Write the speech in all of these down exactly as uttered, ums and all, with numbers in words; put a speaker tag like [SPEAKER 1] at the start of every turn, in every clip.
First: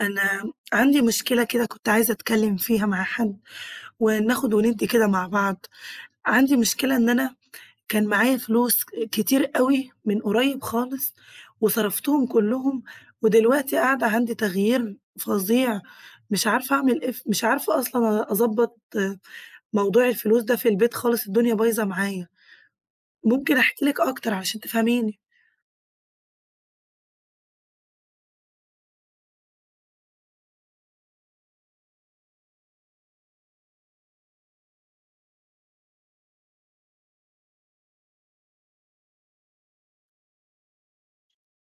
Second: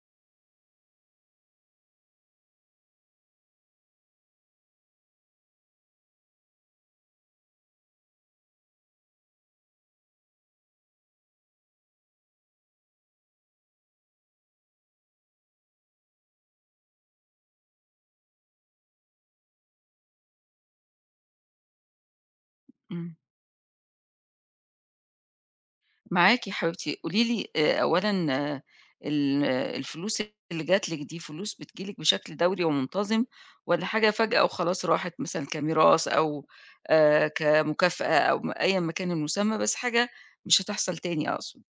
[SPEAKER 1] أنا عندي مشكلة كده كنت عايزة أتكلم فيها مع حد وناخد وندي كده مع بعض. عندي مشكلة إن أنا كان معايا فلوس كتير أوي من قريب خالص وصرفتهم كلهم، ودلوقتي قاعدة عندي تغيير فظيع مش عارفة أعمل إيه ف مش عارفة أصلًا أضبّط موضوع الفلوس ده في البيت خالص، الدنيا بايظة معايا.
[SPEAKER 2] إمم.
[SPEAKER 1] ممكن أحكي لِك أكتر علشان تفهميني.
[SPEAKER 2] معاكِ يا حبيبتي، قولي لي آآ أولًا، آه، ال آه، الفلوس اللي جات لِك دي فلوس بتيجي لِك بشكل دوري ومنتظم، والّا حاجة فجأة وخلاص راحت مثلًا كميراث أو آآ كمكافأة أو م أيًا ما كان المسمى، بس حاجة مش هتحصل تاني أقصد؟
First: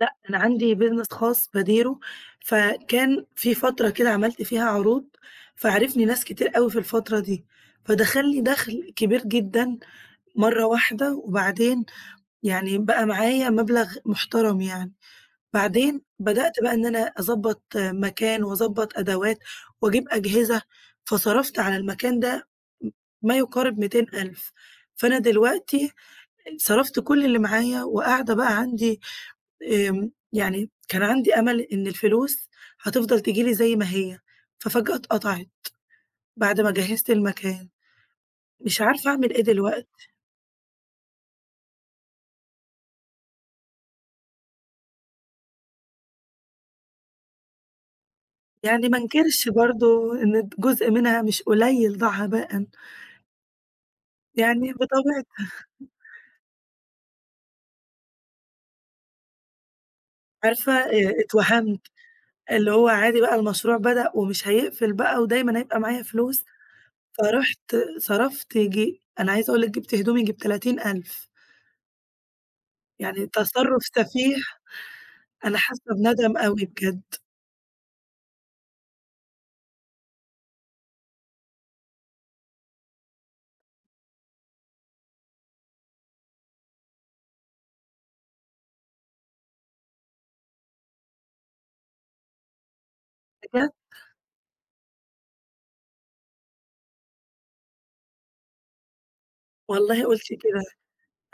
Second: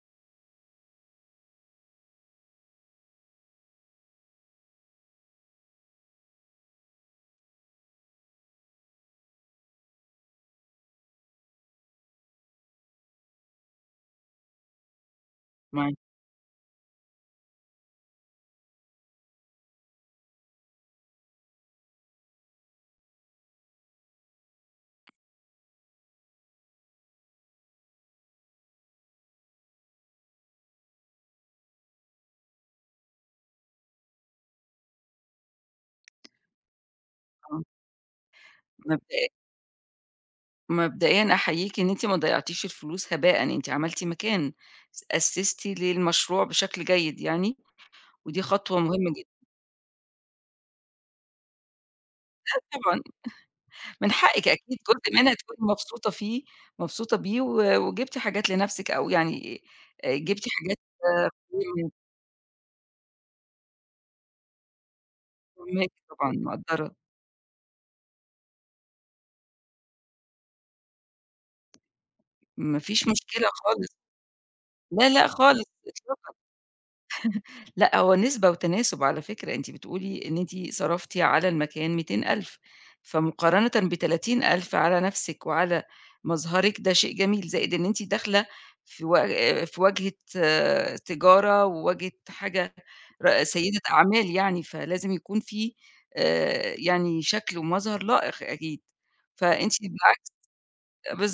[SPEAKER 1] لأ، أنا عندي business خاص باديره، فكان في فترة كده عملت فيها عروض، فعرفني ناس كتير أوي في الفترة دي، فدخل لي دخل كبير جدًا مرّة واحدة، وبعدين يعني بقى معايا مبلغ محترم يعني،
[SPEAKER 2] معاكِ.
[SPEAKER 1] بعدين بدأت بقى إن أنا أضبّط مكان وأضبّط أدوات وأجيب أجهزة، فصرفت على المكان ده ما يقارب مئتين ألف. فأنا دلوقتي صرفت كل اللي معايا وقاعدة بقى عندي آمم، يعني كان عندي أمل إن الفلوس هتفضل تيجي لي زي ما هي، ففجأة اتقطعت بعد ما جهّزت
[SPEAKER 2] آه.
[SPEAKER 1] المكان، مش عارفة
[SPEAKER 2] مبدئ
[SPEAKER 1] أعمل إيه دلوقتي،
[SPEAKER 2] مبدئيًا أحييكِ إن أنتِ ما ضيعتيش الفلوس هباءً، أنتِ عملتِ مكان، س أسستِ للمشروع بشكل جيد يعني، ودي خطوة
[SPEAKER 1] يعني ما
[SPEAKER 2] مهمة جدًا.
[SPEAKER 1] انكرش برضه إن جزء منها مش قليل ضاع هباءً،
[SPEAKER 2] طبعًا. من حقِك
[SPEAKER 1] يعني
[SPEAKER 2] أكيد جزء منها
[SPEAKER 1] بطبيعتي
[SPEAKER 2] تكوني مبسوطة فيه مبسوطة بيه و وجبتِ حاجات لنفسِك أو يعني آآ جبتِ
[SPEAKER 1] عارفة
[SPEAKER 2] حاجات.
[SPEAKER 1] آآ، اتوهمت اللي هو عادي بقى المشروع بدأ ومش هيقفل بقى ودايمًا هيبقى
[SPEAKER 2] فاهماكِ
[SPEAKER 1] معايا
[SPEAKER 2] طبعًا،
[SPEAKER 1] فلوس،
[SPEAKER 2] مقدّرة.
[SPEAKER 1] فرُحت صرفت ييجي أنا عايزة أقول لِك جِبت هدوم ييجي بتلاتين ألف.
[SPEAKER 2] ما فيش
[SPEAKER 1] يعني
[SPEAKER 2] مشكلة
[SPEAKER 1] تصرُّف
[SPEAKER 2] خالص.
[SPEAKER 1] سفيح،
[SPEAKER 2] لا، لأ
[SPEAKER 1] أنا
[SPEAKER 2] خالص
[SPEAKER 1] حاسة
[SPEAKER 2] إطلاقًا.
[SPEAKER 1] بندم أوي بجد،
[SPEAKER 2] لأ، هو نسبة وتناسب على فكرة. أنتِ بتقولي إن أنتِ صرفتِ على المكان مئتين ألف، فمقارنةً بتلاتين ألف على نفسِك وعلى مظهرِك ده شيء جميل، زائد إن أنتِ داخلة في و في واجهة آه، تجارة وواجهة حاجة ر
[SPEAKER 1] بجد
[SPEAKER 2] سيدة أعمال يعني، فلازم يكون في آآ، يعني شكل ومظهر لائق أكيد، فأنتِ
[SPEAKER 1] والله قُلت
[SPEAKER 2] بالعكس.
[SPEAKER 1] كده.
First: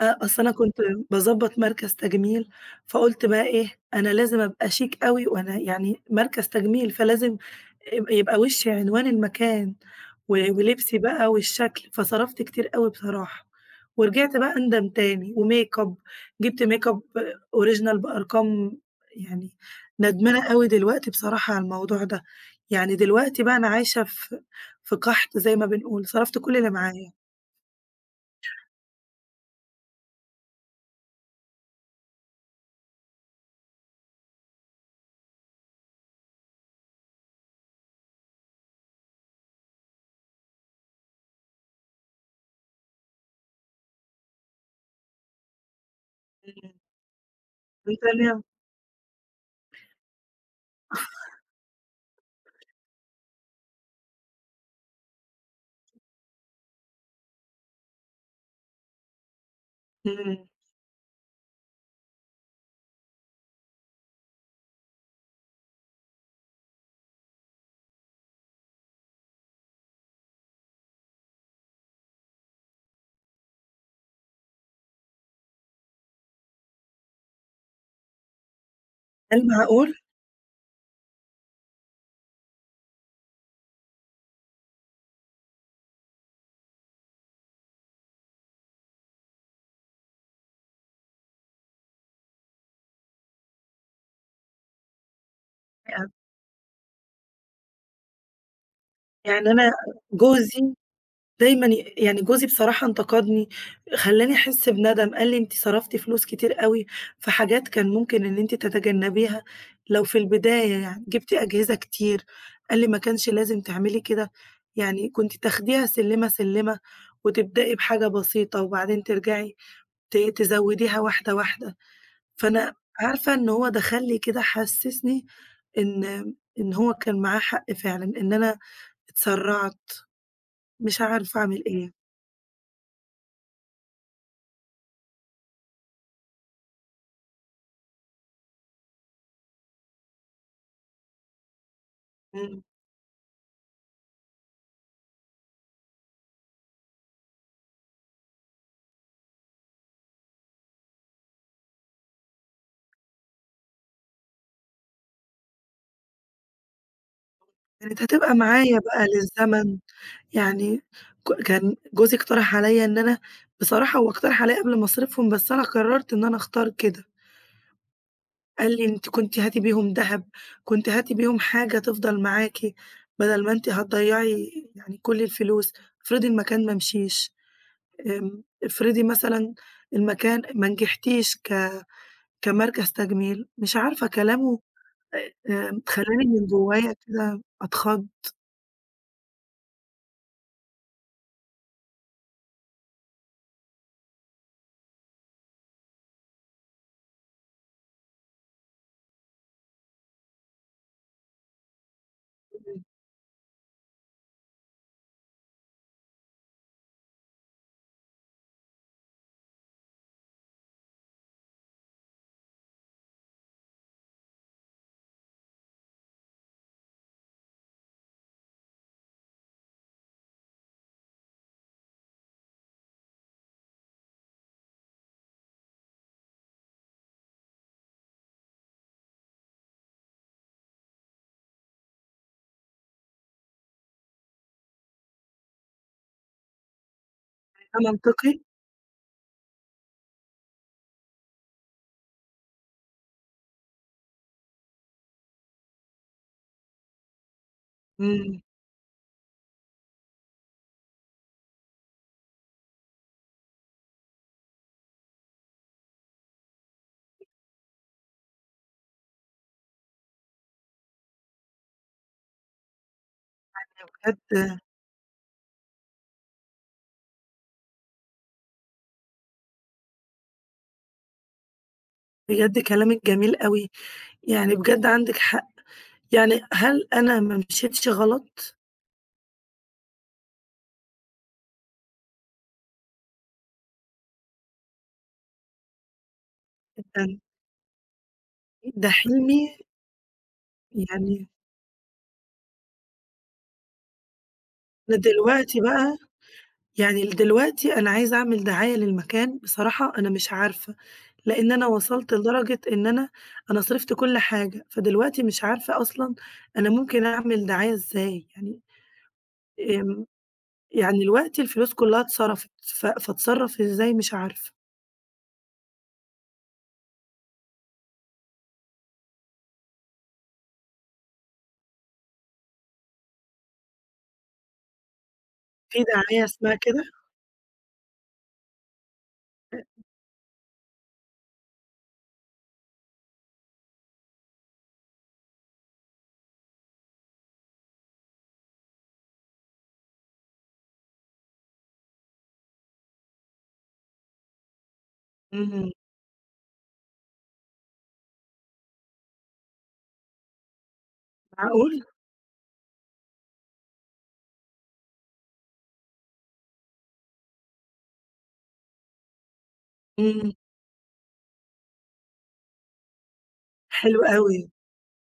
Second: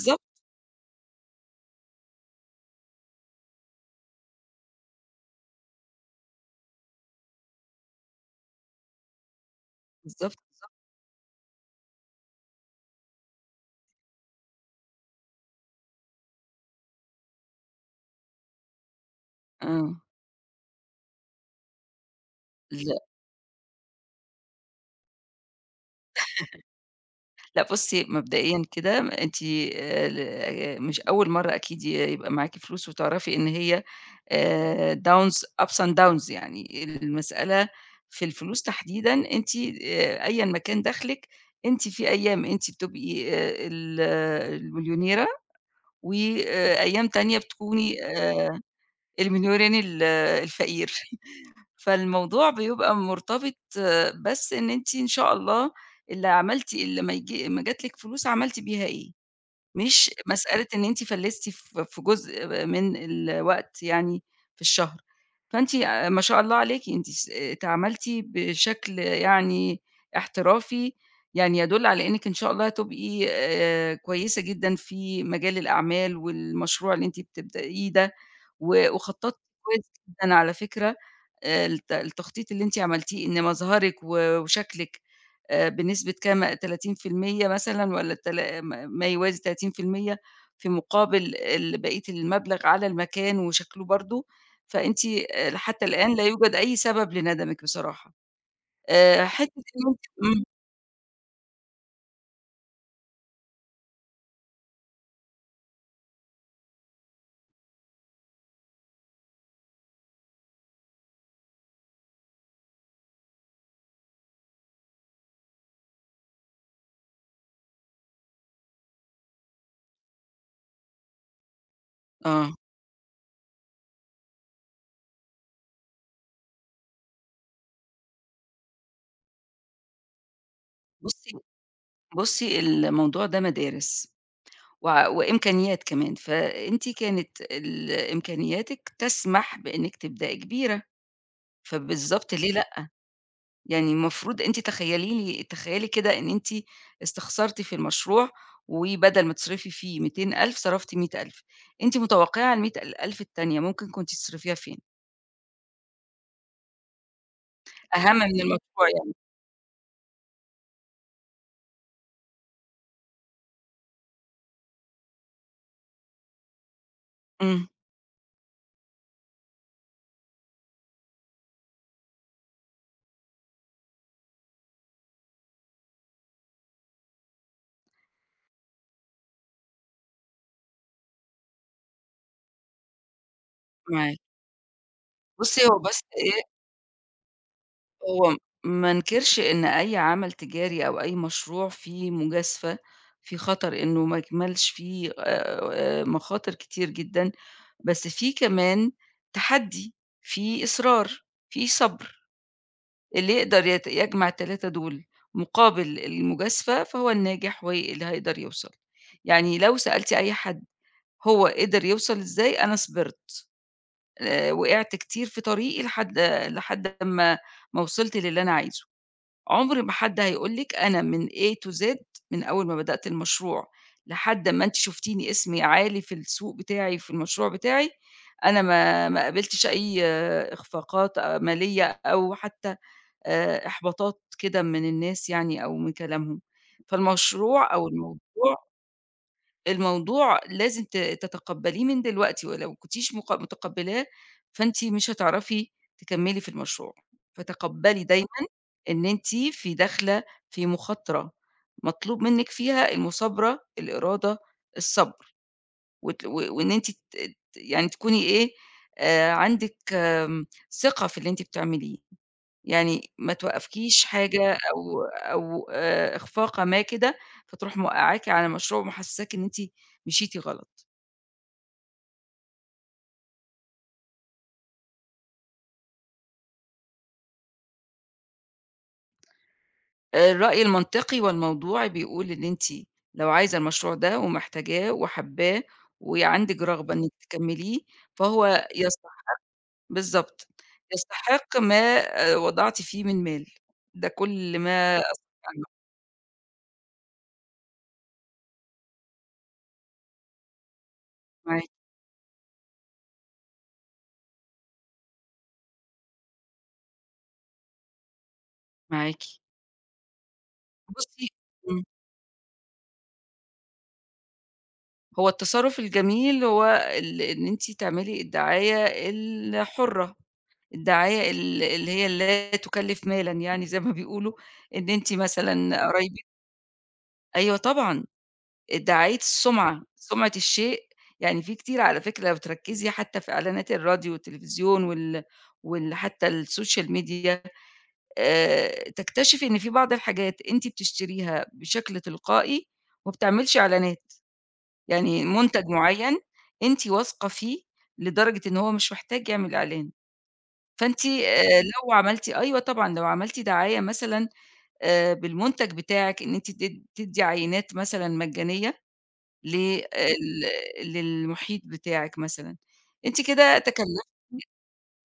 [SPEAKER 1] آه، أصل أنا كنت باضبّط مركز تجميل، فقُلت بقى إيه، أنا لازم أبقى شيك أوي وأنا يعني مركز تجميل، فلازم يب يبقى وشّي عنوان المكان و
[SPEAKER 2] بالضبط.
[SPEAKER 1] ولبسي بقى والشكل، فصرفت كتير أوي بصراحة، ورجعت بقى أندم تاني وmakeup جِبت makeup original بأرقام يعني
[SPEAKER 2] آه،
[SPEAKER 1] ندمانة أوي دلوقتي بصراحة على الموضوع ده، يعني
[SPEAKER 2] ل
[SPEAKER 1] دلوقتي بقى أنا عايشة في في قَحْط زي ما بنقول، صرفت كل اللي معايا.
[SPEAKER 2] لأ، بُصّي، مبدئيًا كده أنتِ آآ ل آآ مش أول مرّة أكيد ي يبقى معاكِ فلوس وتعرفي إن هي آآ downs ups and downs، يعني المسألة في الفلوس تحديدًا أنتِ آآ أيًا ما كان دخلِك، أنتِ في أيام أنتِ بتبقي آآ ال المليونيرة،
[SPEAKER 1] إمم،
[SPEAKER 2] وأيام تانية بتكوني آآ المليونير ال الفقير. فالموضوع بيبقى مرتبط آه، بس إن أنتِ إن شاء الله اللي عملتِ اللي ما يج ما جات لِك فلوس عملتِ بيها إيه. مش
[SPEAKER 1] إمم،
[SPEAKER 2] مسألة إن أنتِ فلِّستِ في في جزء من الوقت، يعني في الشهر، فأنتِ آآ ما شاء الله عليكِ، أنتِ س تعاملتِ بشكل يعني احترافي، يعني يدُل على إنِّك إن شاء الله هتبقي آآ كويسة جدًا في مجال الأعمال والمشروع اللي أنتِ بتبدئيه ده، و
[SPEAKER 1] إيه
[SPEAKER 2] وخطّطتِ كويس
[SPEAKER 1] المعقول؟!
[SPEAKER 2] جدًا على فكرة. آآ الت التخطيط اللي أنتِ عملتيه إن مظهرِك و وشكلِك آآ بنسبة كام تلاتين في المية مثلًا، والّا التلا ما ما يوازي تلاتين في المية في المية في مقابل ال بقية المبلغ على المكان وشكله برضه، فأنتِ آآ حتى
[SPEAKER 1] أ
[SPEAKER 2] الآن لا يوجد أي سبب لندمِك بصراحة. آآ
[SPEAKER 1] يعني
[SPEAKER 2] حتّة
[SPEAKER 1] أنا
[SPEAKER 2] إن أنتِ إمم،
[SPEAKER 1] جوزي دايمًا ي يعني جوزي بصراحة انتقدني، خلّاني أحس بندم، قال لي: "أنتِ صرفتِ فلوس كتير أوي في حاجات كان ممكن إن أنتِ تتجنبيها لو في البداية يعني، جبتِ أجهزة كتير." قال لي: "ما كانش لازم تعملي كده، يعني كنتِ تاخديها سلِّمة، سلِّمة وتبدئي بحاجة بسيطة وبعدين ترجعي ت تزوّديها واحدة، واحدة."
[SPEAKER 2] آه.
[SPEAKER 1] فأنا عارفة إن هو دخل لي كده حسّسني إن إن هو كان معاه حق فعلًا، إن أنا اتسرّعت. مش
[SPEAKER 2] بُصّي،
[SPEAKER 1] عارفة أعمل إيه،
[SPEAKER 2] بُصّي الموضوع ده مدارس وع وإمكانيات كمان، فأنتِ كانت ال إمكانياتِك تسمح بإنِّك تبدئي كبيرة، فبالضبط ليه
[SPEAKER 1] إمم،
[SPEAKER 2] لأ؟ يعني المفروض أنتِ تخيّلي لي، تخيّلي كده إن أنتِ استخسرتِ في المشروع، وبدل ما تصرفي فيه مئتين ألف صرفتِ مية ألف، أنتِ متوقعة المية ألف التانية ممكن كنتِ تصرفيها فين؟
[SPEAKER 1] كانت
[SPEAKER 2] أهم
[SPEAKER 1] هتبقى
[SPEAKER 2] من
[SPEAKER 1] معايا
[SPEAKER 2] المشروع
[SPEAKER 1] بقى
[SPEAKER 2] يعني.
[SPEAKER 1] للزمن، يعني ك كان جوزي اقترح عليَّ إن أنا بصراحة هو اقترح عليَّ قبل مصاريفهم، بس أنا قررت إن أنا أختار كده،
[SPEAKER 2] إمم،
[SPEAKER 1] قال لي: "أنتِ كنتِ هاتي بيهم دهب، كنتِ هاتي بيهم حاجة تفضل معاكِ، بدل ما أنتِ هتضيّعي يعني كل الفلوس، افرضي المكان ما مشيش، آمم، افرضي مثلًا المكان ما نجحتيش ك كمركز تجميل." مش عارفة
[SPEAKER 2] معاكِ.
[SPEAKER 1] كلامه
[SPEAKER 2] بُصّي، هو
[SPEAKER 1] آآ،
[SPEAKER 2] بس
[SPEAKER 1] خلّاني
[SPEAKER 2] إيه،
[SPEAKER 1] من جوايا كده أتخض.
[SPEAKER 2] هو ما ننكرش إن أي عمل تجاري أو أي مشروع فيه مجازفة، فيه خطر إنه ما يكملش، فيه آآ، مخاطر كتير جدًا، بس فيه كمان تحدي، فيه إصرار، فيه صبر. اللي يقدر يت يجمع التلاتة دول مقابل المجازفة، فهو الناجح واللي هيقدر يوصل. يعني لو سألتِ أي حد هو قدر يوصل إزاي، أنا صبرت، آآ وقعت كتير في طريقي لحد لحد أمّا ما وصلت للي أنا عايزه. عُمر ما حد هيقول لِك أنا من A to Z، من أول ما بدأت المشروع لحد أمّا أنتِ شُفتيني اسمي عالي في السوق بتاعي في المشروع بتاعي، أنا ما ما قابلتش أي آه، إخفاقات آه، مالية أو حتى آآ إحباطات كده من الناس يعني أو من كلامهم، فالمشروع
[SPEAKER 1] ده
[SPEAKER 2] أو الموضوع،
[SPEAKER 1] منطقي،
[SPEAKER 2] الموضوع لازم ت تتقبليه من دلوقتي، ولو كنتيش مق متقبلاه فأنتِ مش هتعرفي تكملي في المشروع، فتقبلي دايمًا
[SPEAKER 1] إمم،
[SPEAKER 2] إن أنتِ في داخلة في مخاطرة، مطلوب منِك فيها المثابرة، الإرادة، الصبر، وت و وإن أنتِ ت ت يعني تكوني إيه، آآ عندِك آمم ثقة في اللي أنتِ بتعمليه. يعني ما توقّفكيش حاجة
[SPEAKER 1] بجد
[SPEAKER 2] أو أو آآ إخفاق ما كده، فتروح موقّعاكِ على مشروع ومحسّساكِ إن أنتِ مشيتِ غلط.
[SPEAKER 1] بجد كلامِك جميل أوي، يعني بجد عندِك حق، يعني هل أنا ما مشيتش غلط؟
[SPEAKER 2] آآ الرأي المنطقي والموضوعي بيقول إن أنتِ لو عايزة المشروع ده ومحتاجاه وحابّاه وعندِك رغبة إنِّك
[SPEAKER 1] جدًا،
[SPEAKER 2] تكمّليه، فهو
[SPEAKER 1] ده
[SPEAKER 2] يستح
[SPEAKER 1] حلمي.
[SPEAKER 2] بالضبط،
[SPEAKER 1] يعني
[SPEAKER 2] يستحق ما آآ وضعتِ فيه من مال. ده كل
[SPEAKER 1] أنا
[SPEAKER 2] ما أستطيع
[SPEAKER 1] دلوقتي
[SPEAKER 2] أن أقوله.
[SPEAKER 1] بقى يعني دلوقتي أنا عايزة أعمل دعاية للمكان، بصراحة أنا مش عارفة، لإن أنا
[SPEAKER 2] معاكِ،
[SPEAKER 1] وصلت لدرجة إن أنا أنا صرفت كل حاجة، فدلوقتي مش عارفة أصلًا أنا ممكن أعمل دعاية إزاي، يعني
[SPEAKER 2] معاكِ.
[SPEAKER 1] آمم، يعني
[SPEAKER 2] بُصّي،
[SPEAKER 1] دلوقتي الفلوس
[SPEAKER 2] إمم.
[SPEAKER 1] كلها اتصرفت، ف فاتصرف إزاي مش عارفة،
[SPEAKER 2] هو التصرُّف الجميل هو ال إن أنتِ تعملي الدعاية الحُرّة، الدعاية ال اللي هي لا تُكلِّف مالًا، يعني زي ما بيقولوا، إن أنتِ
[SPEAKER 1] في
[SPEAKER 2] مثلًا قرايبِك.
[SPEAKER 1] دعاية اسمها كده؟
[SPEAKER 2] أيوه طبعًا، دعاية السُمعة، سُمعة الشيء. يعني في كتير على فكرة لو تركّزي حتى في إعلانات الراديو والتلفزيون وال وال حتى السوشيال ميديا، آآ تكتشفي إن في بعض الحاجات أنتِ بتشتريها بشكل تلقائي وما بتعملش إعلانات. يعني منتج
[SPEAKER 1] إمم،
[SPEAKER 2] معيّن أنتِ واثقة فيه لدرجة إن هو مش محتاج يعمل إعلان، فأنتِ آآ
[SPEAKER 1] معقول!
[SPEAKER 2] لو عملتِ. أيوه طبعًا، لو عملتِ دعاية مثلًا آآ بالمنتج بتاعِك، إن أنتِ تد تدّي عينات مثلًا مجانية لل
[SPEAKER 1] إمم،
[SPEAKER 2] للمحيط بتاعِك مثلًا، أنتِ كده
[SPEAKER 1] حلو
[SPEAKER 2] تكلّفت
[SPEAKER 1] أوي،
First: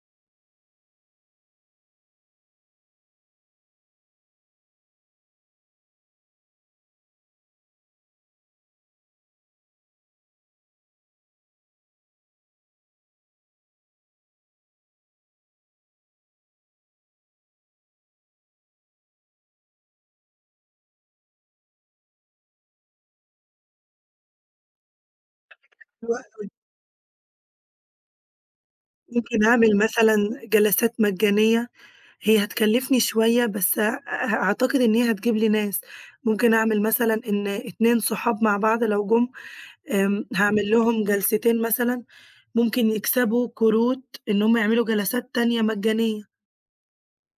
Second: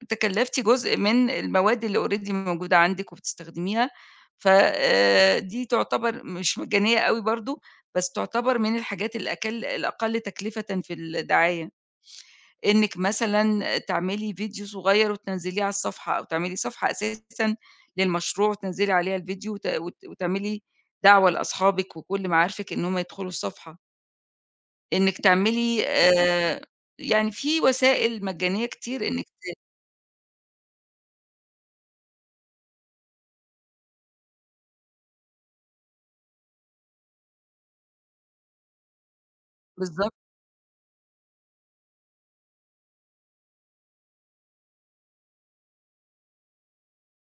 [SPEAKER 2] تكلّفتِ جزء من المواد اللي already موجودة عندِك وبتستخدميها، ف آآ دي تعتبر مش مجانية أوي برضه، بس تعتبر من الحاجات الأكل الأقل تكلفةً في الدعاية. إنِّك مثلًا تعملي فيديو صغير وتنزّليه على الصفحة، أو تعملي صفحة أساسًا للمشروع وتنزّلي عليها الفيديو وت وت وتعملي دعوة لأصحابِك وكل معارفِك إن هم يدخلوا الصفحة. إنِّك تعملي
[SPEAKER 1] حلو أوي.
[SPEAKER 2] آآ يعني في وسائل مجانية كتير إنِّك.
[SPEAKER 1] ممكن أعمل مثلًا جلسات مجانية، هي هتكلفني شوية بس أ أعتقد إن هي هتجيب لي ناس، ممكن أعمل مثلًا إن اتنين صحاب مع بعض لو جُم
[SPEAKER 2] بالضبط.
[SPEAKER 1] آمم، هاعمل لهم جلستين مثلًا، ممكن يكسبوا كروت إن هُم يعملوا جلسات تانية مجانية،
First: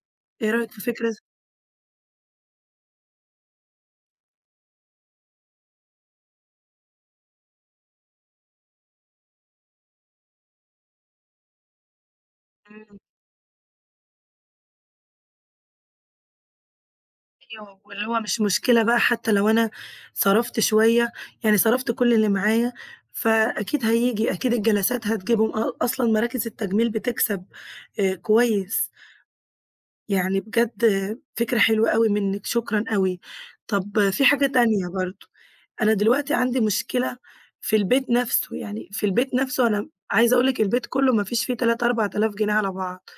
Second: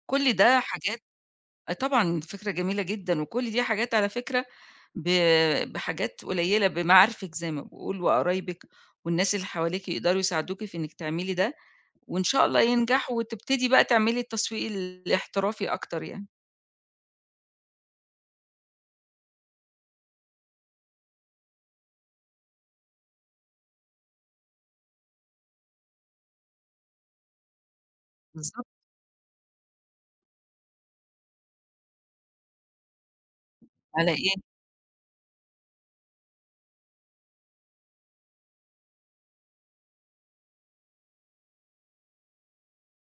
[SPEAKER 2] كل
[SPEAKER 1] إيه
[SPEAKER 2] ده
[SPEAKER 1] رأيك في
[SPEAKER 2] حاجات.
[SPEAKER 1] فكرة ز
[SPEAKER 2] آه طبعًا، فكرة جميلة جدًا، وكل دي حاجات على فكرة ب بحاجات قليّلة بمعارفِك زي ما باقول وقرايبِك والناس اللي حواليكِ يقدروا يساعدوكِ في إنِّك تعملي ده. وإن شاء الله
[SPEAKER 1] إمم.
[SPEAKER 2] ينجح وتبتدي بقى تعملي التسويق الاحترافي أكتر يعني.
[SPEAKER 1] أيوه، واللي هو مش مشكلة بقى حتى لو أنا صرفت شوية، يعني صرفت كل اللي معايا فأكيد هييجي، أكيد الجلسات هتجيبهم، أ أصلًا مراكز التجميل بتكسب آآ
[SPEAKER 2] بالضبط.
[SPEAKER 1] كويس، يعني بجد آه، فكرة حلوة أوي منِّك، شكرًا أوي. طب
[SPEAKER 2] على
[SPEAKER 1] آه، في
[SPEAKER 2] إيه،
[SPEAKER 1] حاجة تانية برضه، أنا دلوقتي عندي مشكلة في البيت نفسه، يعني في البيت نفسه أنا عايزة أقول لِك البيت كله ما فيش فيه تلات آلاف، أربعة آلاف جنيه على بعض.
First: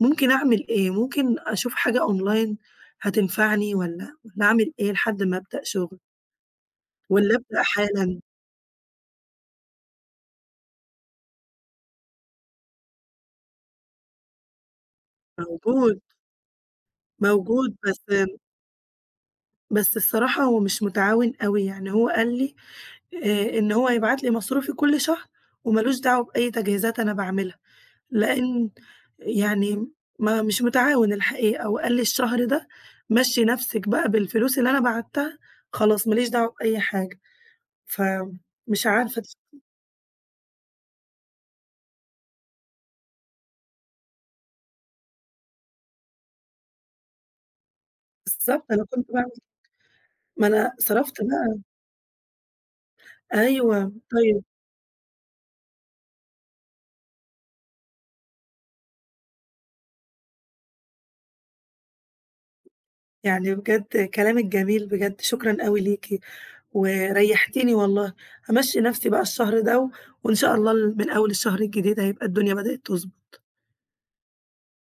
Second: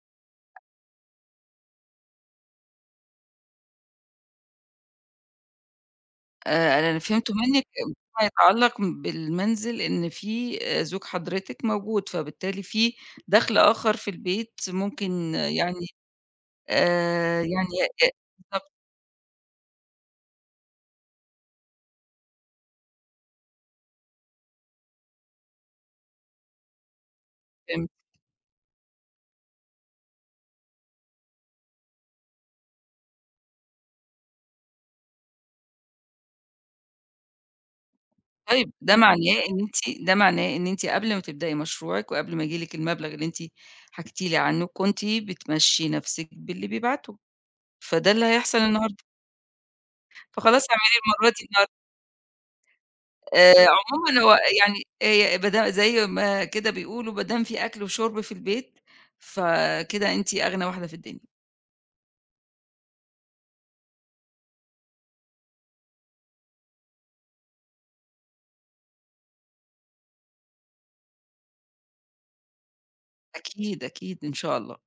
[SPEAKER 1] ممكن أعمل إيه؟ ممكن أشوف حاجة أونلاين هتنفعني والّا والّا أعمل إيه لحد ما أبدأ شغل
[SPEAKER 2] آآ أنا اللي فهمته
[SPEAKER 1] والّا أبدأ
[SPEAKER 2] منِّك
[SPEAKER 1] حالًا؟
[SPEAKER 2] فيما يتعلّق بالمنزل إن في آآ زوج حضرتِك موجود، فبالتالي في دَخْل آخر في البيت ممكن يعني
[SPEAKER 1] موجود،
[SPEAKER 2] آآ يعني
[SPEAKER 1] موجود بس
[SPEAKER 2] ي بالضبط.
[SPEAKER 1] بس الصراحة هو مش متعاون أوي، يعني هو قال لي آآ إن هو هيبعت لي مصروفي كل شهر ومالوش دعوة بأي تجهيزات أنا باعملها،
[SPEAKER 2] فهمت.
[SPEAKER 1] لإن يعني ما مش متعاون الحقيقة، وقال لي الشهر ده مشّي نَفْسِك بقى بالفلوس اللي أنا بعتّها خلاص ما ليش دعوة بأي حاجة،
[SPEAKER 2] طيب
[SPEAKER 1] فمش
[SPEAKER 2] ده
[SPEAKER 1] عارفة
[SPEAKER 2] معناه إن أنتِ ده معناه إن أنتِ قبل ما تبدئي مشروعِك وقبل ما ييجي لِك المبلغ اللي أنتِ حكيتِ لي عنّه، كنتِ بتمشّي نَفْسِك باللي بيبعته، فده اللي هيحصل
[SPEAKER 1] بالضبط أنا
[SPEAKER 2] النهارده،
[SPEAKER 1] كنت باعمل ما
[SPEAKER 2] فخلاص
[SPEAKER 1] أنا
[SPEAKER 2] اعملي
[SPEAKER 1] صرفت
[SPEAKER 2] المرّة دي
[SPEAKER 1] بقى
[SPEAKER 2] النها آآ
[SPEAKER 1] أيوه،
[SPEAKER 2] عمومًا، هو
[SPEAKER 1] طيب،
[SPEAKER 2] يعني آآ ما دام زي ما كده بيقولوا، ما دام في أكل وشرب في البيت، فكده أنتِ أغنى واحدة في الدنيا.
[SPEAKER 1] يعني بجد كلامِك جميل بجد، شكرًا أوي ليكِ وريّحتيني والله، هامشّي نَفْسي بقى الشهر ده و وإن شاء الله ال من أول الشهر الجديد هيبقى الدنيا بدأت تضبُط.
[SPEAKER 2] أكيد، أكيد إن شاء الله.